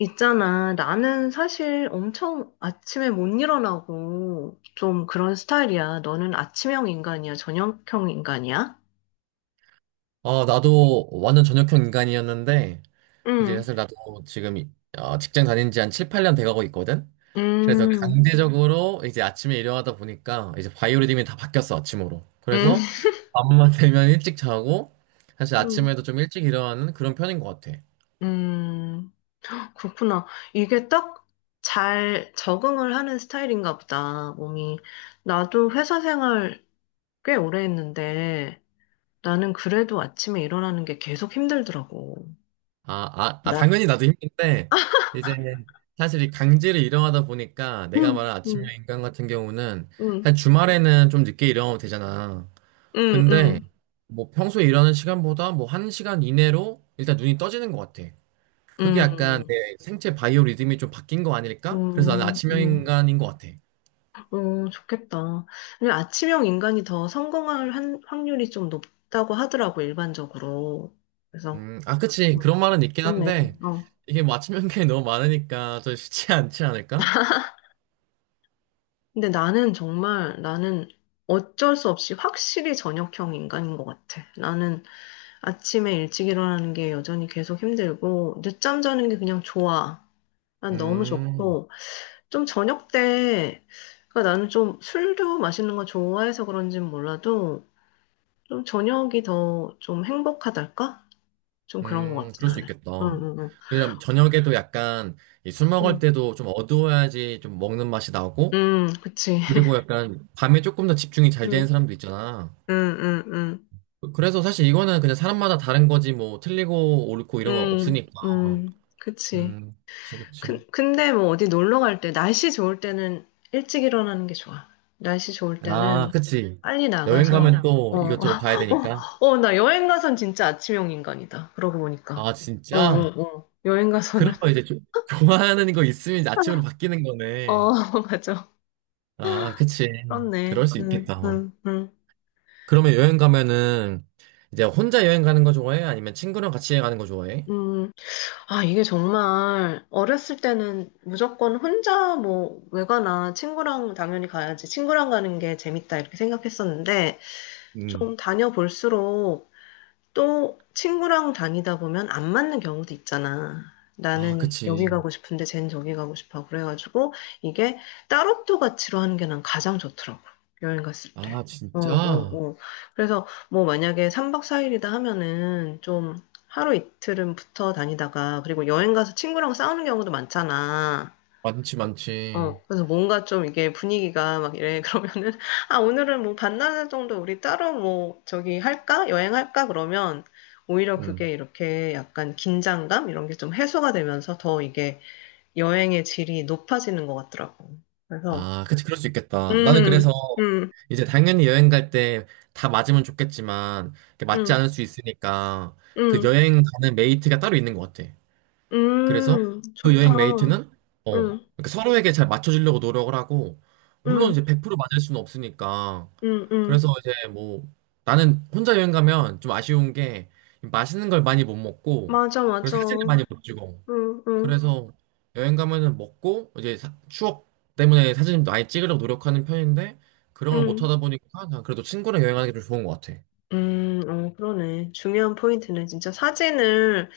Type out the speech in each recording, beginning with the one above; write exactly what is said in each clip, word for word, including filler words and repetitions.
있잖아. 나는 사실 엄청 아침에 못 일어나고 좀 그런 스타일이야. 너는 아침형 인간이야? 저녁형 인간이야? 어 나도 완전 전역형 인간이었는데, 이제 응, 사실 나도 지금 이- 어, 직장 다닌 지 한 칠, 팔 년 돼가고 있거든? 그래서 음, 강제적으로 이제 아침에 일어나다 보니까 이제 바이오리듬이 다 바뀌었어, 아침으로. 음, 그래서 밤만 되면 일찍 자고, 사실 음, 아침에도 좀 일찍 일어나는 그런 편인 것 같아. 음. 그렇구나. 이게 딱 잘 적응을 하는 스타일인가 보다, 몸이. 나도 회사 생활 꽤 오래 했는데 나는 그래도 아침에 일어나는 게 계속 힘들더라고. 아, 아, 아, 나, 당연히 나도 힘든데, 이제 사실 이 강제로 일어나다 보니까 내가 응, 말한 응, 아침형 인간 같은 경우는 응, 사실 주말에는 좀 늦게 일어나면 되잖아. 응, 근데 응, 뭐 평소에 일하는 시간보다 뭐 한시간 이내로 일단 눈이 떠지는 것 같아. 그게 약간 응. 내 생체 바이오 리듬이 좀 바뀐 거 아닐까? 그래서 나는 음, 아침형 음, 인간인 것 같아. 어, 좋겠다. 근데 아침형 인간이 더 성공할 한- 확률이 좀 높다고 하더라고, 일반적으로. 그래서, 음, 아, 그치. 어, 그런 말은 있긴 좋네. 한데 어. 이게 뭐 아침 인간이 너무 많으니까 좀 쉽지 않지 않을까? 근데 나는 정말, 나는 어쩔 수 없이 확실히 저녁형 인간인 것 같아. 나는 아침에 일찍 일어나는 게 여전히 계속 힘들고, 늦잠 자는 게 그냥 좋아. 난 너무 음, 좋고, 좀 저녁 때, 그러니까 나는 좀 술도 마시는 거 좋아해서 그런진 몰라도, 좀 저녁이 더 좀 행복하달까? 좀 그런 것 음, 같진 그럴 않수 는 있겠다. 응, 응, 왜냐면 저녁에도 약간 이술 먹을 응. 때도 좀 어두워야지 좀 먹는 맛이 나고 응, 응, 그치. 그리고 약간 밤에 조금 더 집중이 잘 되는 응, 사람도 있잖아. 응, 응, 응. 그래서 사실 이거는 그냥 사람마다 다른 거지 뭐 틀리고 옳고 이런 거 응, 없으니까. 응, 그치. 음, 그치, 그치. 근, 근데 뭐 어디 놀러 갈 때, 날씨 좋을 때는 일찍 일어나는 게 좋아. 날씨 좋을 아, 때는 그치. 빨리 여행 나가서, 가면 또 어, 이것저것 봐야 되니까. 어, 나 여행 가선 진짜 아침형 인간이다. 그러고 보니까. 아, 어, 진짜? 어, 어. 여행 그러 가서는, 면 이제 음. 조- 좋아하는 거 있으면 이제 아침으로 바뀌는 거네. 어, 맞아. 아, 그치. 그럴 그렇네. 수 응, 있겠다. 어. 응, 응, 그러면 여행 가면은 이제 혼자 여행 가는 거 좋아해? 아니면 친구랑 같이 가는 거 좋아해? 응. 아, 이게 정말 어렸을 때는 무조건 혼자 뭐 외가나 친구랑 당연히 가야지 친구랑 가는 게 재밌다 이렇게 생각했었는데 음. 좀 다녀볼수록 또 친구랑 다니다 보면 안 맞는 경우도 있잖아. 아, 나는 여기 그치. 가고 싶은데 쟨 저기 가고 싶어. 그래가지고 이게 따로또 같이로 하는 게 난 가장 좋더라고. 여행 갔을 아, 때. 어, 어, 진짜? 어. 그래서 뭐 만약에 삼 박 사 일이다 하면은 좀 하루 이틀은 붙어 다니다가 그리고 여행 가서 친구랑 싸우는 경우도 많잖아. 많지, 어, 많지. 그래서 뭔가 좀 이게 분위기가 막 이래. 그러면은, 아, 오늘은 뭐 반나절 정도 우리 따로 뭐 저기 할까? 여행할까? 그러면 오히려 그게 음. 이렇게 약간 긴장감? 이런 게 좀 해소가 되면서 더 이게 여행의 질이 높아지는 것 같더라고. 그래서, 아, 그치, 그 그럴 수 있겠다. 나는 음, 그래서 음, 이제 당연히 여행 갈 때 다 맞으면 좋겠지만, 이렇게 맞지 음, 않을 수 있으니까, 그 음, 여행 가는 메이트가 따로 있는 것 같아. 그래서 음, 음, 그 좋다. 여행 메이트는, 어, 음, 이렇게 서로에게 잘 맞춰주려고 노력을 하고, 물론 음, 이제 백 퍼센트 맞을 수는 없으니까. 음, 음. 그래서 이제 뭐, 나는 혼자 여행 가면 좀 아쉬운 게, 맛있는 걸 많이 못 먹고, 맞아, 맞아. 그리고 사진을 음, 많이 못 찍어. 음, 그래서 여행 가면은 먹고 이제 사- 추억 때문에 사진 많이 찍으려고 노력하는 편인데 그런 걸 못 음. 하다 보니까 난 그래도 친구랑 여행하는 게 좀 좋은 것 같아. 음, 어, 그러네. 중요한 포인트는 진짜 사진을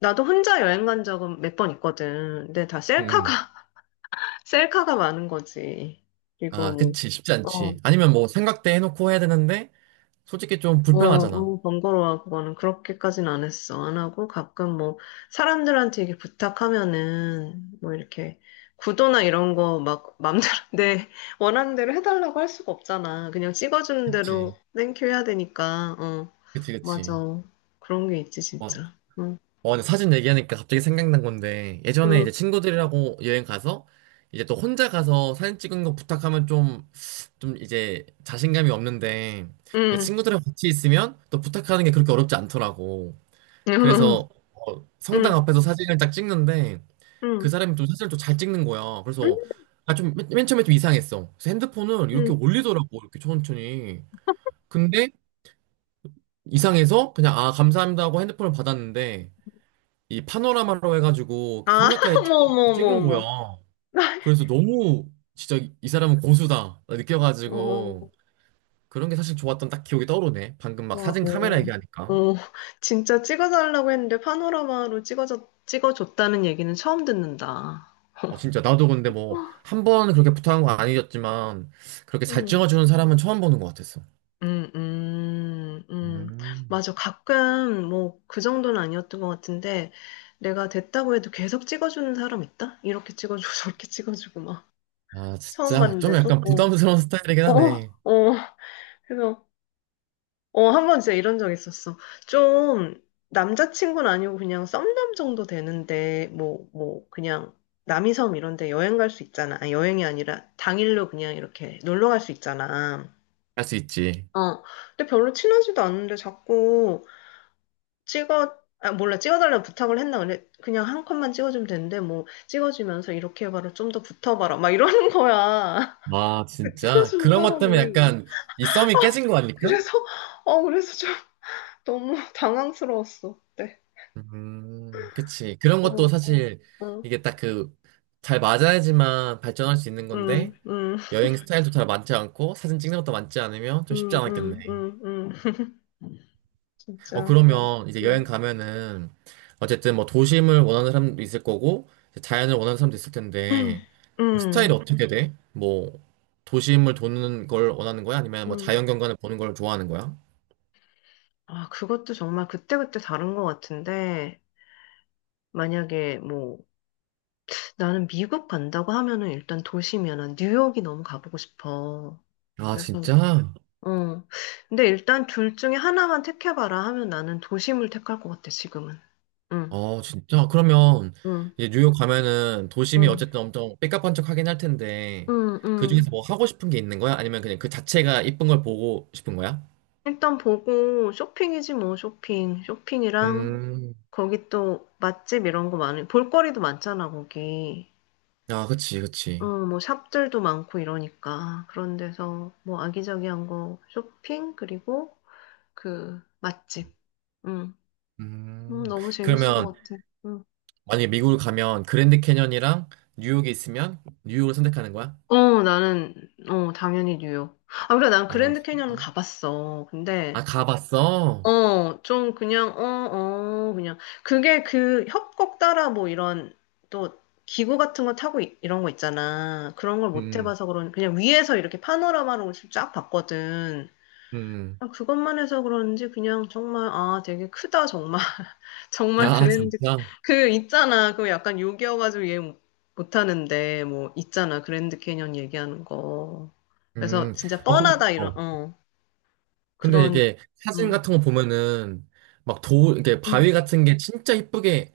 나도 혼자 여행 간 적은 몇 번 있거든. 근데 다 응, 셀카가, 응. 셀카가 많은 거지. 아, 그리고 그치. 쉽지 뭐, 어, 않지. 아니면 뭐 생각대 해놓고 해야 되는데 솔직히 좀 어, 불편하잖아. 어, 번거로워. 그거는 그렇게까지는 안 했어. 안 하고 가끔 뭐, 사람들한테 이게 부탁하면은, 뭐 이렇게, 구도나 이런 거 막 맘대로 내 원하는 대로 해달라고 할 수가 없잖아. 그냥 찍어주는 그치. 대로 땡큐 해야 되니까. 어, 그치, 맞아. 그치. 그런 게 있지, 와, 진짜. 응, 와, 근데 사진 얘기하니까 갑자기 생각난 건데 예전에 응, 이제 친구들이라고 여행 가서 이제 또 혼자 가서 사진 찍은 거 부탁하면 좀 좀 이제 자신감이 없는데 이제 응, 친구들이랑 같이 있으면 또 부탁하는 게 그렇게 어렵지 않더라고. 응, 그래서 어, 성당 응, 앞에서 사진을 딱 찍는데 그 응. 사람이 좀 사진을 좀 잘 찍는 거야. 그래서 아, 좀, 맨, 맨 처음에 좀 이상했어. 그래서 핸드폰을 이렇게 응. 올리더라고, 이렇게 천천히. 근데 이상해서 그냥 아, 감사합니다 하고 핸드폰을 받았는데 이 파노라마로 해가지고 아, 성당까지 쭉 어머, 어머, 어머, 찍은 거야. 어머. 그래서 너무 진짜 이 사람은 고수다 느껴가지고 그런 게 사실 좋았던 딱 기억이 떠오르네. 방금 막 어, 사진 카메라 어, 어, 얘기하니까. 어. 진짜 찍어달라고 했는데 파노라마로 찍어줬, 찍어줬다는 얘기는 처음 듣는다. 어, 진짜 나도 근데 뭐 한 번 그렇게 부탁한 건 아니었지만 그렇게 잘 음, 찍어주는 사람은 처음 보는 것 같았어. 음, 음, 음. 음. 맞아. 가끔 뭐 그 정도는 아니었던 것 같은데 내가 됐다고 해도 계속 찍어주는 사람 있다? 이렇게 찍어주고 저렇게 찍어주고 막 아 처음 진짜 좀 봤는데도. 약간 부담스러운 스타일이긴 어, 어, 하네. 어. 그래서 어, 한 번 진짜 이런 적 있었어. 좀, 남자친구는 아니고 그냥 썸남 정도 되는데, 뭐, 뭐, 그냥, 남이섬 이런 데 여행 갈 수 있잖아. 아니, 여행이 아니라 당일로 그냥 이렇게 놀러 갈 수 있잖아. 할 수 있지. 어. 근데 별로 친하지도 않은데 자꾸 찍어, 아, 몰라, 찍어달라고 부탁을 했나? 근데 그냥 한 컷만 찍어주면 되는데, 뭐, 찍어주면서 이렇게 해봐라, 좀 더 붙어봐라, 막 이러는 거야. 아 그 진짜 찍어주는 그런 것 때문에 사람이. 약간 이 썸이 깨진 거 아닐까? 그래서, 어, 그래서 좀 너무 당황스러웠어. 그때. 음 그치. 그런 것도 어. 사실 응, 이게 딱 그 잘 맞아야지만 발전할 수 있는 응, 건데 응, 여행 스타일도 잘 맞지 않고 사진 찍는 것도 맞지 않으면 좀 쉽지 응, 응, 않았겠네. 응, 응. 어, 진짜 그런, 그러면 이제 여행 응, 가면은 어쨌든 뭐 도심을 원하는 사람도 있을 거고 이제 자연을 원하는 사람도 있을 텐데 응, 스타일이 어떻게 음. 돼? 뭐 도심을 도는 걸 원하는 거야? 아니면 뭐 응. 자연 경관을 보는 걸 좋아하는 거야? 아, 그것도 정말 그때그때 다른 것 같은데, 만약에 뭐, 나는 미국 간다고 하면은 일단 도시면은 뉴욕이 너무 가보고 싶어. 아, 그래서, 진짜? 어. 근데 일단 둘 중에 하나만 택해봐라 하면 나는 도심을 택할 것 같아, 지금은. 응, 어, 진짜? 그러면 응, 이제 뉴욕 가면은 도심이 응, 어쨌든 엄청 삐까뻔쩍하긴 할 텐데 응, 그중에서 응. 뭐 하고 싶은 게 있는 거야? 아니면 그냥 그 자체가 이쁜 걸 보고 싶은 거야? 일단 보고 쇼핑이지 뭐, 쇼핑. 쇼핑이랑 음, 거기 또 맛집 이런 거 많이, 볼거리도 많잖아, 거기. 아, 그치, 어, 그치. 뭐 샵들도 많고 이러니까. 그런 데서 뭐 아기자기한 거 쇼핑, 그리고 그 맛집. 응. 음, 음, 너무 재밌을 그러면 것 같아. 응. 만약에 미국을 가면 그랜드 캐년이랑 뉴욕에 있으면 뉴욕을 선택하는 거야? 어, 나는, 어, 당연히 뉴욕. 아, 그래, 난 아, 그랜드 캐니언은 진짜? 가봤어. 아, 근데 가봤어? 어, 좀 그냥, 어, 어, 그냥. 그게 그 협곡 따라 뭐 이런 또 기구 같은 거 타고 이- 이런 거 있잖아. 그런 걸 못 음, 해봐서 그런, 그냥 위에서 이렇게 파노라마로 쫙 봤거든. 음. 그냥 그것만 해서 그런지 그냥 정말, 아, 되게 크다, 정말. 정말 아, 그랜드. 진짜? 그 있잖아. 그 약간 욕이어가지고 이해 못- 못하는데, 뭐, 있잖아. 그랜드 캐년 얘기하는 거. 그래서 음. 진짜 어, 근, 뻔하다, 어. 이런, 어, 근데 그런, 이게 사진 음, 같은 거 보면은 막 도, 이게 음, 바위 같은 게 진짜 이쁘게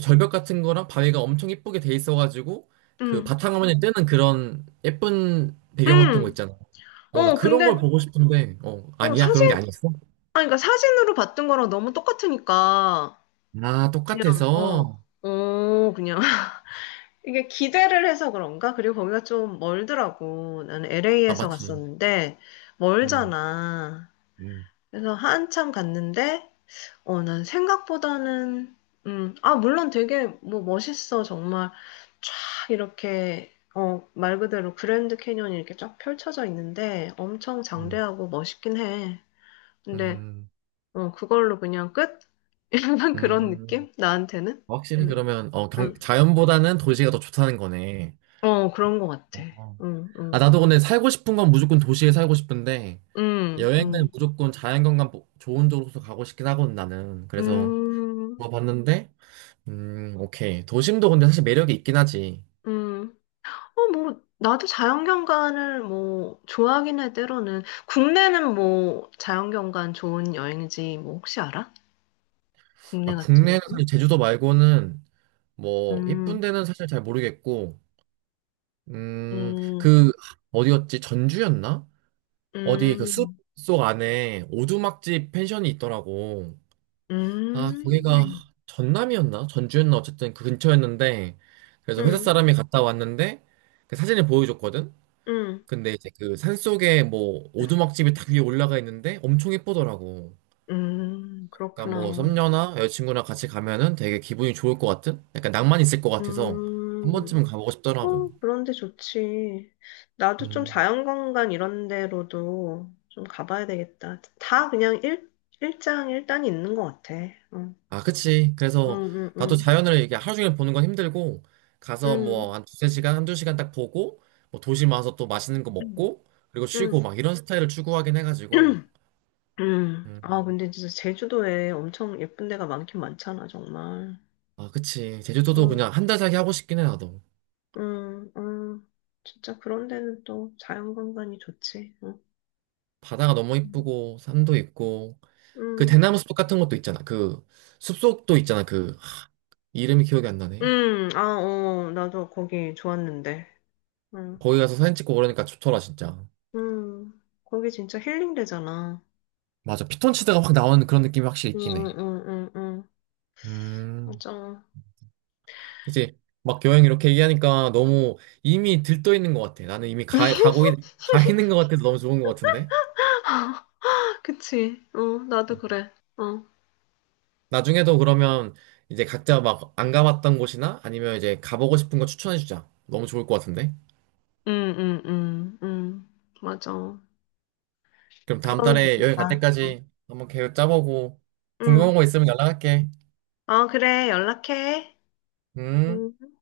절벽 같은 거랑 바위가 엄청 이쁘게 돼 있어가지고 그 음, 바탕화면에 뜨는 그런 예쁜 배경 같은 거 음. 있잖아. 어, 나 어, 그런 걸 근데, 보고 싶은데, 어, 어, 아니야? 그런 게 사진, 아니었어? 아, 그러니까 사진으로 봤던 거랑 너무 똑같으니까, 아, 그냥, 어, 똑같아서? 어, 그냥. 이게 기대를 해서 그런가? 그리고 거기가 좀 멀더라고. 나는 아, 엘에이에서 맞지. 갔었는데, 음, 멀잖아. 음, 그래서 한참 갔는데, 어, 난 생각보다는, 음, 아, 물론 되게 뭐 멋있어. 정말 쫙 이렇게, 어, 말 그대로 그랜드 캐니언이 이렇게 쫙 펼쳐져 있는데, 엄청 음, 장대하고 멋있긴 해. 근데, 음, 어, 그걸로 그냥 끝? 약간 그런 음. 느낌? 나한테는? 확실히 응, 그러면 어, 경- 응. 자연보다는 도시가 더 좋다는 거네. 어, 그런 것 같아. 어. 응, 아, 응. 나도 근데 살고 싶은 건 무조건 도시에 살고 싶은데 응, 여행은 응. 무조건 자연경관 보- 좋은 쪽으로 가고 싶긴 하거든 나는. 그래서 음, 물어봤는데 음, 오케이. 도심도 근데 사실 매력이 있긴 하지. 음. 어, 뭐, 나도 자연경관을 뭐, 좋아하긴 해, 때로는. 국내는 뭐, 자연경관 좋은 여행지, 뭐, 혹시 알아? 국내 아, 같은 국내는 사실 경우는? 제주도 말고는 뭐 이쁜 음, 데는 사실 잘 모르겠고 음, 음, 그 어디였지? 전주였나? 어디 그 숲 음, 속 안에 오두막집 펜션이 있더라고. 아, 거기가 음. 음, 전남이었나? 전주였나? 어쨌든 그 근처였는데, 그래서 회사 음, 사람이 음. 갔다 왔는데, 그 사진을 보여줬거든? 음, 근데 이제 그 산속에 뭐 오두막집이 딱 위에 올라가 있는데 엄청 예쁘더라고. 음, 약간 뭐 그렇구나. 썸녀나 여자친구랑 같이 가면은 되게 기분이 좋을 것 같은? 약간 낭만 있을 것 같아서 한 음, 번쯤은 가보고 싶더라고. 어, 그런데 좋지. 나도 좀 음. 자연관광 이런 데로도 좀 가봐야 되겠다. 다 그냥 일, 일장 일단이 있는 것 같아. 어, 아, 그치. 응, 그래서 응, 나도 응, 자연을 이게 하루 종일 보는 건 힘들고, 가서 응, 뭐 한 두세 시간, 한두 시간 딱 보고, 뭐 도시 와서 또 맛있는 거 응, 먹고, 그리고 응, 쉬고 막 이런 스타일을 추구하긴 해가지고. 응. 응. 아, 음. 근데 진짜 제주도에 엄청 예쁜 데가 많긴 많잖아, 정말. 아, 그치. 제주도도 응, 그냥 한달 살기 하고 싶긴 해, 나도. 응, 응. 진짜 그런 데는 또 자연관광이 좋지. 응, 바다가 너무 이쁘고, 산도 있고, 그 응, 대나무 숲 같은 것도 있잖아. 그 숲속도 있잖아. 그, 하, 이름이 기억이 안 나네. 응. 아, 어, 나도 거기 좋았는데. 응. 거기 가서 사진 찍고 그러니까 좋더라, 진짜. 음, 거기 진짜 힐링 되잖아. 맞아. 피톤치드가 확 나오는 그런 느낌이 확실히 응, 있긴 응, 해. 응, 응, 응. 음. 맞아. 이제 막 여행 이렇게 얘기하니까 너무 이미 들떠 있는 것 같아. 나는 이미 가, 가고 있, 가 있는 것 같아서 너무 좋은 것 같은데. 그치. 어, 나도 그래. 어. 나중에도 그러면 이제 각자 막 안 가봤던 곳이나 아니면 이제 가보고 싶은 거 추천해 주자. 너무 좋을 것 같은데. 응, 응, 응, 응. 맞아. 그럼 다음 그러면 달에 여행 갈 좋겠다. 때까지 한번 계획 짜보고 궁금한 응. 거 있으면 연락할게. 어, 그래. 연락해. 음. 음.